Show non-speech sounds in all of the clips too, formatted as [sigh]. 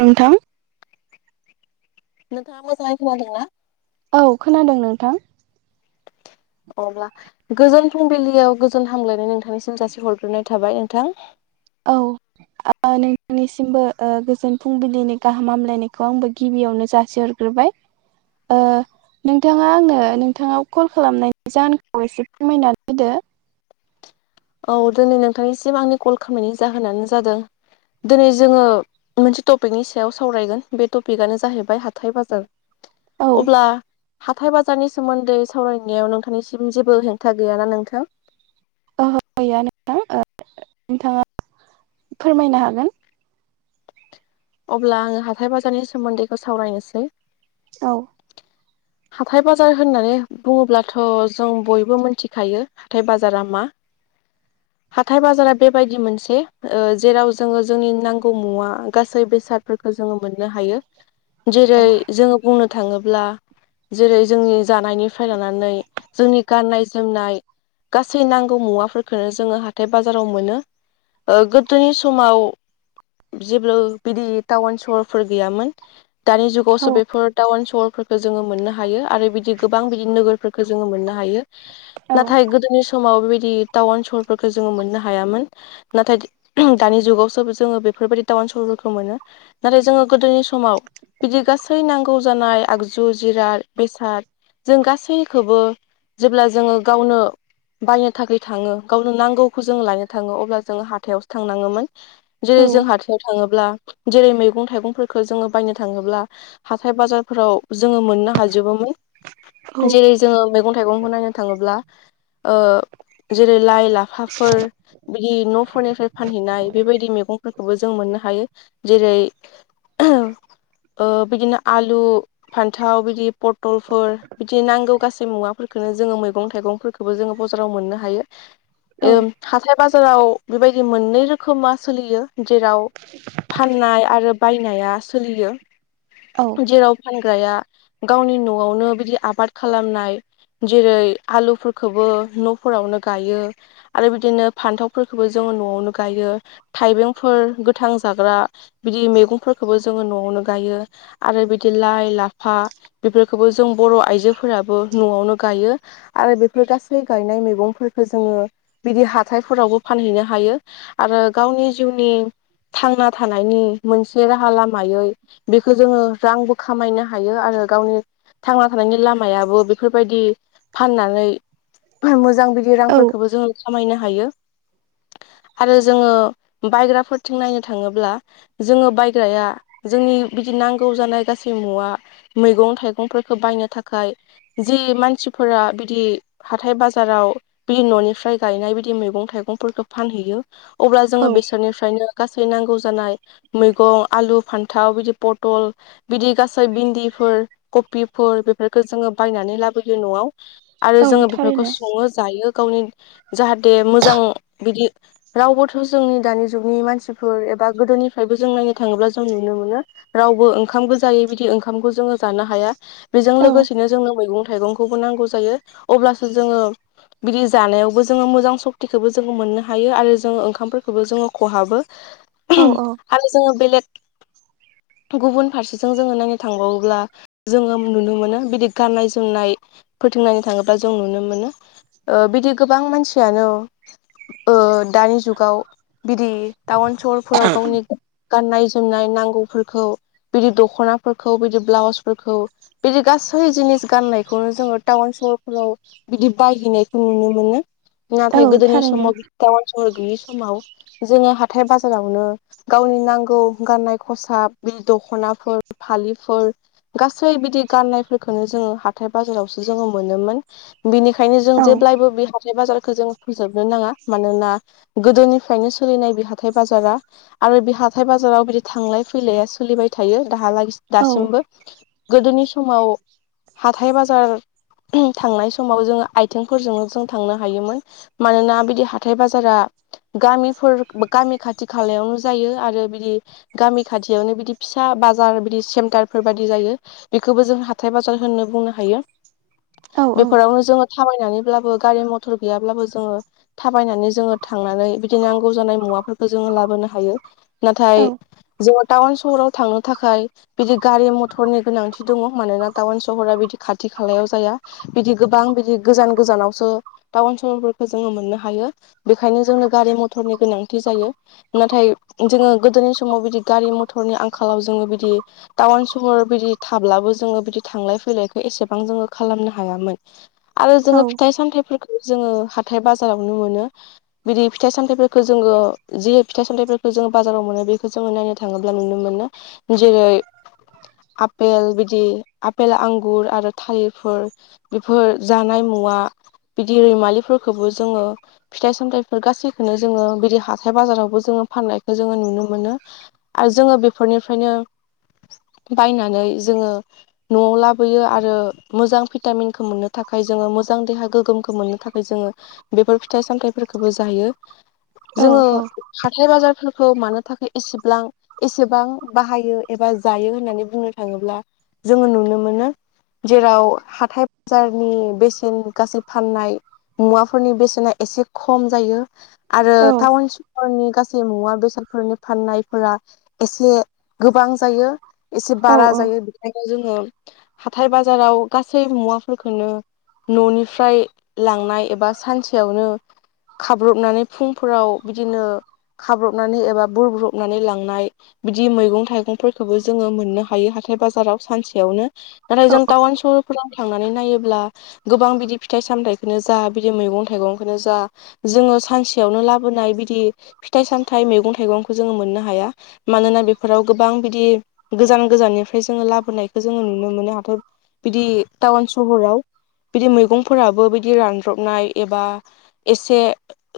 नोंथां नोंथाङा मोजाङै खोनादों ना? औ खोनादों नोंथां। अब्ला गोजोन फुंबिलियाव गोजोन हामलायनाय नोंथांनिसिम जासि हरग्रोनाय थाबाय नोंथां। औ आं नोंथांनिसिमबो गोजोन फुंबिलिनि गाहाम हामलायनायखौ आंबो गिबियावनो जासिहरग्रोबाय। ओ [inaudible] नोंथाङा आंनो नोंथाङाव कल खालामनायनि जाहोनखौ एसे फोरमायनानै होदो। औ दिनै नोंथांनिसिम आंनि कल खामनायनि जाहोनानो जादों दिनै जोङो मोनसे टपिकनि सायाव सावरायगोन बे टपिकनो जाहैबाय हाथाय बाजार। औ अब्ला हाथाय बाजारनि सोमोन्दै सावरायनायाव नोंथांनिसिम जेबो हेंथा गैयाना नोंथां। ओहो गैया नोंथां नोंथाङा फोरमायनो हागोन। अब्ला आङो हाथाय बाजारनि सोमोन्दैखौ सावरायनोसै औ हाथाय बाजार होननानै बुङोब्लाथ' जों बयबो मिथिखायो हाथाय बाजारा मा हाथाय बाजारा बेबायदि मोनसे ओ जेराव जोङो जोंनि नांगौ मुवा गा सै बेसादफोरखौ जोङो मोननो हायो औ जेरै जोङो बुंनो थाङोब्ला जेरै जोंनि जानायनिफ्राय लानानै जोंनि गाननाय जोमनाय गासै नांगौ मुवाफोरखौनो जोङो हाथाय बाजाराव मोनो। ओ गोदोनि समाव जेब्ला बिदि टाउन सहरफोर गैयामोन दानि औ जुगावसो बेफोर टाउन सहरफोरखौ जोङो मोननो हायो आरो बिदि गोबां बिदि नोगोरफोरखौ जोङो मोननो हायो। औ औ नाथाय गोदोनि समाव बेबायदि टाउन सहरफोरखौ जोङो मोननो हायामोन। नाथाय दानि जुगावसो जोङो बेफोरबायदि टाउन सहरफोरखौ मोनो। नाथाय जोङो गोदोनि समाव बिदि गासै नांगौ जानाय आगजु जिराद बेसाद जों गासैखौबो जेब्ला जोङो गावनो बायनो थाखाय थाङो गावनो नांगौखौ जोङो लायनो थाङो अब्ला जोङो हाथायावसो थांनाङोमोन। जेरै जों हाथायाव थाङोब्ला जेरै मैगं थाइगंफोरखौ जोङो बायनो थाङोब्ला हाथाय बाजारफोराव जोङो मोननो हाजोबोमोन जेरै जोङो मैगं थाइगंखौ नायनो थाङोब्ला जेरै लाइ लाफाफोर बिदि न'फोरनिफ्राय फानहैनाय बेबायदि मैगं फोरखौबो जों मोननो हायो जेरै ओ बिदिनो आलु फान्थाव बिदि पथलफोर बिदि नांगौ गासै मुवाफोरखौनो जोङो मैगं थाइगंफोरखौ खौबो जोङो बाजाराव मोननो हायो हाथाय बाजाराव बेबायदि मोननै रोखोमा सोलियो जेराव फाननाय आरो बायनाया सोलियो औ जेराव फानग्राया गावनि न'आवनो बिदि आबाद खालामनाय जेरै आलुफोरखौबो न'फोरावनो गायो आरो बिदिनो फान्थावफोरखौबो जोङो न'आवनो गायो थाइबें फोर गोथां जाग्रा बिदि मैगंफोरखौबो जोङो न'आवनो गायो आरो बिदि लाइ लाफा बेफोरखौबो जों बर' आइजोफोराबो न'आवनो गायो आरो बेफोर गासै गायनाय मैगंफोरखौ जोङो बिदि हाथायफोरावबो फानहैनो हायो आरो गावनि जिउनि थांना थानायनि मोनसे राहा लामायै बेखौ जोङो रांबो खामायनो हायो आरो गावनि थांना थानायनि लामायाबो बेफोरबायदि फाननानै मोजां बिदि रांफोरखौबो जोङो खामायनो हायो आरो जोङो बायग्राफोरथिं नायनो थाङोब्ला जोङो बायग्राया जोंनि बिदि नांगौ जानाय गासै मुवा मैगं थाइगंफोरखौ बायनो थाखाय जि मानसिफोरा बिदि हाथाय बाजाराव बि न'निफ्राय गायनाय बिदि मैगं थाइगंफोरखौ फानहैयो अब्ला औ जोङो बेसोरनिफ्रायनो गासै नांगौ जानाय मैगं आलु फान्थाव बिदि पथल बिदि गासै भिन्दिफोर कबिफोर बेफोरखौ जोङो बायनानै लाबोयो न'आव आरो औ जोङो बेफोरखौ थारैनो सङो जायो गावनि जाहाथे मोजां बिदि रावबो थ' जोंनि दानि जुगनि मानसिफोर एबा गोदोनिफ्रायबो जों नायनो थाङोब्ला जों नुनो मोनो रावबो ओंखाम गोजायै बिदि ओंखामखौ जोङो जानो हाया बेजों औ लोगोसेनो जोंनो मैगं थाइगंखौबो नांगौ जायो अब्लासो जोङो बिदि जानायावबो जोङो मोजां सक्तिखौबो जोङो मोननो हायो आरो जोंं ओंखामफोरखौबो जोङो खहाबो औ औ आरो जोङो बेलेग गुबुन फारसेजों जोङो नायनो थांबावोब्ला जोङो नुनो मोनो बिदि गाननाय जोमनाय फोथोंनानै थाङोब्ला जों नुनो मोनो बिदि गोबां मानसियानो दानि जुग गाव बिदि टाउन सहरफोराव गावनि गाननाय जोमनाय नांगौफोरखौ बिदि दख'नाफोरखौ बिदि ब्लाउसफोरखौ बिदि गासै जिनिस गाननायखौनो जोङो टाउन सहरफोराव बिदि बायहैनायखौ नुनो मोनो औ नाथाय गोदोनि थारैनो समाव बि टाउन सहर गैयि सम समाव जोङो हाथाय बाजारावनो गावनि नांगौ गाननाय खसाब बे दख'नाफोर फालिफोर गासै बिदि गाननायफोरखौनो जोङो हाथाय बाजारावसो जोङो मोनोमोन बेनिखायनो जों औ जेब्लायबो बे हाथाय बाजारखौ जों फोजोबनो नाङा मानोना गोदोनिफ्रायनो सोलिनाय बे हाथाय बाजारा आरो बे हाथाय बाजाराव बिदि थांलाय फैलाया सोलिबाय थायो दाहालागि औ दासिमबो। गोदोनि समाव हाथाय बाजार थांनाय समाव जोङो आइथिंफोरजोंनो जों थांनो हायोमोन मानोना बिदि हाथाय बाजारा गामिफोर गामि खाथि खालायावनो जायो आरो बिदि गामि खाथियावनो बिदि फिसा बाजार बिदि सेन्टारफोर बायदि जायो बेखौबो जों हाथाय बाजार होननो बुंनो हायो औ बेफोरावनो जोङो थाबायनानैब्लाबो गारि मथर गैयाब्लाबो जोङो थाबायनानै जोङो थांनानै बिदि नांगौ जानाय मुवाफोरखौ जोङो लाबोनो हायो औ नाथाय जोङो टाउन सहराव थांनो थाखाय बिदि गारि मथरनि गोनांथि दङ मानोना टाउन सहरा बिदि खाथि खालायाव जाया बिदि गोबां बिदि गोजान गोजानावसो टाउन सहरफोरखौ जोङो मोननो हायो बेखायनो जोंनो गारि मथरनि गोनांथि जायो नाथाय जोङो गोदोनि समाव बिदि गारि मथरनि आंखालाव जोङो बिदि टाउन सहर बिदि थाब्लाबो जोङो बिदि थांलाय फैलायखौ एसेबां जोङो खालामनो हायामोन आरो जोङो फिथाइ सामथायाइफोरखौ जोङो हाथाय बाजारावनो मोनो बिदि फिथाइ सामथायफोरखौ जोङो जि फिथाइ सामथाइफोरखौ जोङो बाजाराव मोनो बेखौ ज जोङो नायनो थाङोब्ला नुनो मोनो जेरै आपेल बिदि आफेल आंगुर आरो थालिरफोर बेफोर जानाय मुवा बिदि रैमालिफोरखौबो जोङो फिथाइ सामथायफोर गासैखौनो जोङो बिदि हाथाय बाजारावबो जोङो फाननायखौ जोङो नुनो मोनो मोनो आरो जोङो बेफोरनिफ्रायनो बायनानै जोङो न'आव लाबोयो आरो मोजां भिटामिनखौ मोननो थाखाय जोङो मोजां देहा गोगोमखौ मोननो थाखाय जोङो। बेफोर फिथाइ सामथाइफोरखोबो जायो जोङो हाथाय बाजारफोरखौ मानो थाखाय एसेब्लां एसेबां बाहायो एबा जायो होननानै बुंनो थाङोब्ला जोङो नुनो मोनो। जेराव हाथाय बाजारनि बेसेन गासै फाननाय। मुवाफोरनि बेसेना एसे खम जायो। आरो टाउन सहरनि गासै मुवा बेसादफोरनि फाननायफोरा एसे गोबां जायो एसे औ बारा जायो बेखायनो जोङो हाथाय बाजाराव गासै मुवाफोरखोनो न'निफ्राय लांनाय एबा सानसेयावनो खाब्रबनानै फुंफोराव बिदिनो खाब्रबनानै एबा बुरब्रबनानै लांनाय बिदि मैगं-थाइगंफोरखोबो जोङो मोननो हायो हाथाय बाजाराव सानसेयावनो। नाथाय औ जों टाउन सहरफोराव थांनानै नायोब्ला गोबां बिदि फिथाइ-सामथायखौनो जा बिदि मैगं थाइगं। बेखौनो जा जोङो सानसेयावनो लाबोनाय बिदि फिथाइ-सामथाय मैगं थाइगंखौ जोङो मोननो हाया। मानोना बेफोराव गोबां बिदि गोजान गोजाननिफ्राय जोङो लाबोनायखो जोङो नुनो मोनो हाथ बिदि टाउन सहराव बिदि मैगंफोराबो बिदि रानद्रबनाय एबा एसे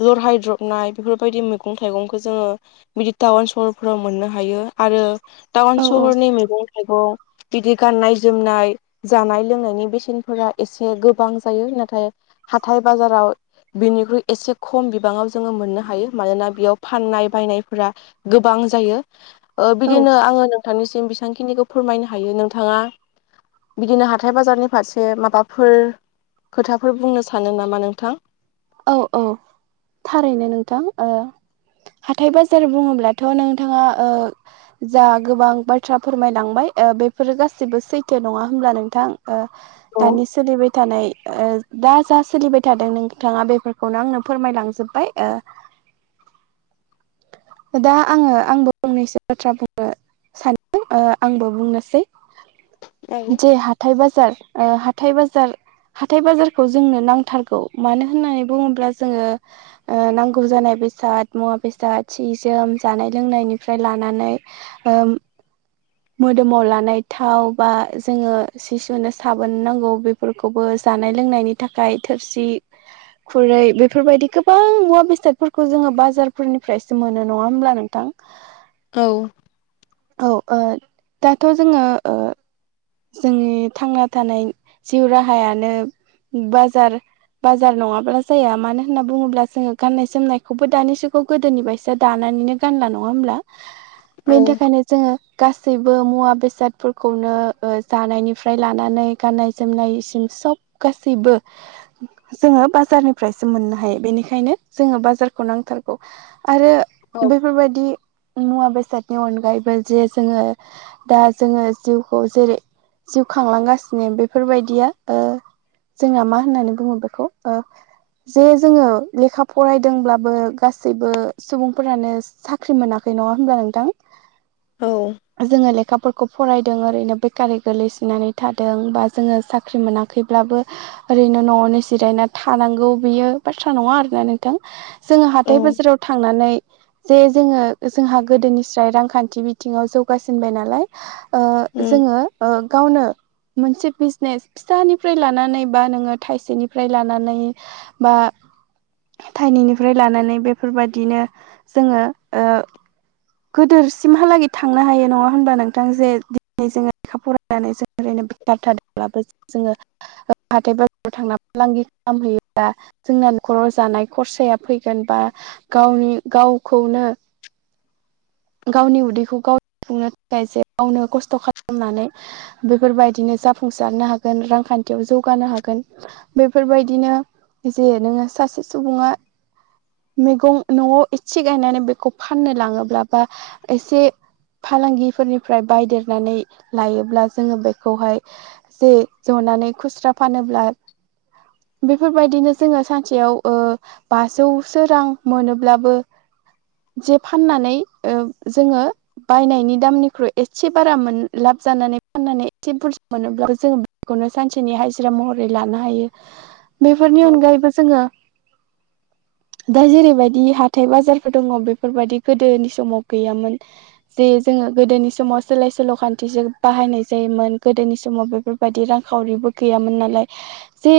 लरहायद्रबनाय बेफोरबायदि मैगं थाइगंखौ जोङो बिदि टाउन सहर फोराव मोननो हायो आरो औ टाउन सहरनि मैगं-थाइगं। बिदि गाननाय-जोमनाय जानाय लोंनायनि बेसेनफोरा एसे गोबां जायो नाथाय हाथाय-बाजाराव बेनिख्रुइ एसे खम बिबाङाव जोङो मोननो हायो मानोना बेयाव फाननाय बायनायफोरा गोबां जायो ओ औ बिदिनो आङो नोंथांनिसिम बेसांखिनिखौ फोरमायनो हायो नोंथाङा। बिदिनो हाथाय बाजारनि फारसे माबाफोर खोथाफोर बुंनो सानो नामा नोंथां। औ औ थारैनो नोंथां ओ हाथाय बाजार बुङोब्लाथ' नोंथाङा ओ जा गोबां बाथ्रा फोरमायलांबाय ओ बेफोरो गासिबो सैथो नङा होमब्ला नोंथां। ओ औ दानि सोलिबाय थानाय ओ दा जा सोलिबाय थादों नों नोंथाङा बेफोरखौनो आंनो फोरमायलांजोबबाय ओ [inaudible] दा आङो आंबो फंनैसो बाथ्रा बुङो। सानदों ओ आंबो बुंनोसै जे हाथाय-बाजार ओ हाथाय बाजार हाथाय बाजारखौ जोंनो नांथारगौ। मानो होननानै बुङोब्ला जोङो ओ नांगौ जानाय बेसाद मुवा बेसाद सि जोम जानाय लोंनायनिफ्राय लानानै ओ मोदोमाव लानाय थाव बा जोङो। सि सुनो साबोन नांगौ बेफोरखौबो जानाय-लोंनायनि थाखाय थोरसि। खुरै बेफोरबायदि गोबां मुवा-बेसादफोरखौ जोङो बाजारफोरनिफ्रायसो मोनो नङा होमब्ला नोंथां? औ। औ ओ दाथ' जोङो ओ। जोंनि थांना थानाय जिउ राहायानो बाजार। बाजार नङाब्ला जाया मानो होनना बुङोब्ला जोङो गाननाय- जोमनायखौबो दानि जुगाव। गोदोनि बायसा दानानैनो गानला नङा होमब्ला? औ बेनि थाखायनो जोङो गासैबो मुवा-बेसादफोरखौनो। ओ जानायनिफ्राय लानानै गाननाय-जोमनायसिम सब गासैबो। जोङो बाजारनिफ्रायसो मोननो हायो बेनिखायनो जोङो बाजारखौ नांथारग। आरो औ बेफोरबायदि। मुवा-बेसादनि अनगायैबो जे जोङो दा जोङो जिउखौ। जेरै जिउ खांलांगासिनो बेफोरबायदिया ओ। जोंना मा होननानै बुङो बेखौ ओ। जे जोङो लेखा फरायदोंब्लाबो गासैबो सुबुंफोरानो। साख्रि मोनाखै नङा होनब्ला नोंथां? औ जोङो लेखाफोरखौ फरायदों ओरैनो। बेकारै गोलैसोनानै थादों बा जोङो साख्रि मोनाखैब्लाबो। ओरैनो न'आवनो जिरायना थानांगौ बियो बाथ्रा नङा आरोना नोंथां। जोङो औ हाथाय-बाजाराव थांनानै। जे जोङो जोंहा गोदोनिस्राय रांखान्थि बिथिङाव जौगासिनबाय नालाय ओ। औ जोङो ओ गावनो। मोनसे बिजनेस फिसानिफ्राय लानानै बा नोङो थाइसेनिफ्राय लानानै। बा। थाइनैनिफ्राय लानानै बेफोरबायदिनो जोङो ओ। गोदोरसिमहालागि थांनो हायो नङा होनबा? नोंथां जे दि जोङो लेखा फरायनानै जों ओरैनो बेखार थादोंब्लाबो जोङो। हाथाय-बाजाराव थांना फालांगि खालामहैयोब्ला। जोंना न'खराव जानाय खरसाया फैगोन बा गावनि- गावखौनो। गावनि उदैखौ गाव सुफुंनो थाखाय जो गावनो कस्त' खालामनानै। बेफोरबायदिनो जाफुंसारनो हागोन रांखान्थियाव जौगानो हागोन। बेफोरबायदिनो जे नोङो सासे सुबुङा। मैगं न'आव एसे गायनानै बेखौ फाननो लाङोब्ला बा एसे। फालांगिफोरनिफ्राय बायदेरनानै लायोब्ला जोङो बेखौहाय। जे ज'नानै खुस्रा फानोब्ला। बेफोरबायदिनो जोङो सानसेयाव ओ। बाजौसो रां मोनोब्लाबो जे फाननानै। ओम जोङो। बायनायनि दामनिख्रुइ एसे बारा मोन लाब जानानै फाननानै एसे बुरजा मोनोब्ला जों। बेखौनो सानसेनि हाजिरा महरै लानो हायो। बेफोरनि औ अनगायैबो जोङो। दा जेरैबायदि हाथाय-बाजारफोर दङ' बेफोरबायदि गोदोनि। समाव गैयामोन। जे जोङो गोदोनि समाव सोलाय-सोल' खान्थिजों बाहायनाय जायोमोन गोदोनि समाव बेफोर। बायदि रां खावरिबो गैयामोन नालाय जे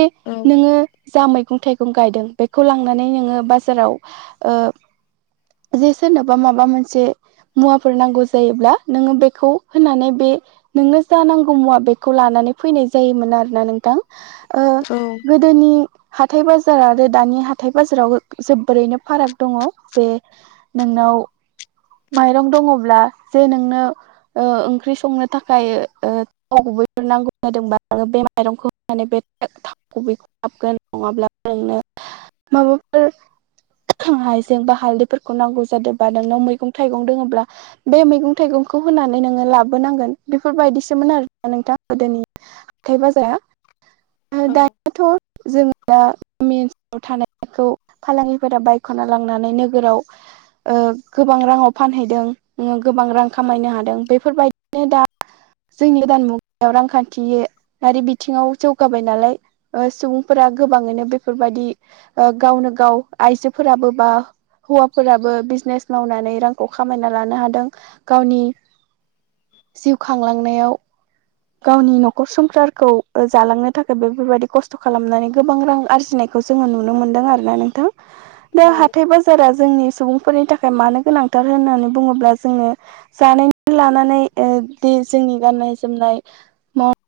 नोङो जा मै। मैगं-थाइगं गायदों बेखौ लांनानै नोङो बाजाराव ओ। जे सोरनोबा माबा मोनसे। मुवाफोर नांगौ जायोब्ला नोंङो बेखौ होनानै बे। नोंनो जा नांगौ मुवा बेखौ लानानै फैनाय जायोमोन आरोना नोंथां ओ औ गो दोनि। हाथाय-बाजार आरो दानि हाथाय-बाजाराव जोबोरैनो फाराग दङ' जे। नोंनाव। माइरं दङब्ला जे नोंनो ओ ओंख्रि संनो थाखाय ओ। थाव गुबैफोर नांगौ जादोंबा आ बे माइरंखौ होनानै बे बेखौ लाबगोन नङाब्ला नोंनो माबाफोर हाइजें बा हालदैफोरखौ नांगौ जादोंबा नोंनाव मैगं थाइगं दोङोब्ला। बे मैगं थाइगंखौ होनानै नोंङो लाबोनांगोन बेफोरबायदिसोमोन आरोना नोंथां गोदोनि। हाथाय बाजार आरो औ दायोथ' जोंङो दा गामि ओनसोलाव थानायखौ। फालांगिफोरा बायख'ना लांनानै नोगोराव ओ। गोबां राङाव फानहैदों ओ गोबां रां खामायनो हादों बेफोरबायदिनो दा जोंनि गोदान मुगायाव रांखान्थिारि बिथिङाव जौगाबाय नालाय सुबुंफोरा गोबाङैनो बेफोरबायाददि गावनो गाव आइजोफोराबो बा हौवाफोराबो बिजनेस मावनानै रांखौ खामायना लानो हादों गावनि जिउ खांलांनायाव गावनि न'खर संखारखौ जालांनो थाखाय बे बेफोरबायदि खस्थ' खालामनानै गोबां रां आरजिनाय बेखौ जोंङो नुनो मोन्दों आरोना नोंथां। [inaudible] दा हाथाय बाजारा जोंनि सुबुंफोरनि थाखाय मानो गोनांथार होननानै बुङोब्ला जोंनो जानाय लानानै ओ बे जोंनि गाननाय जोमनाय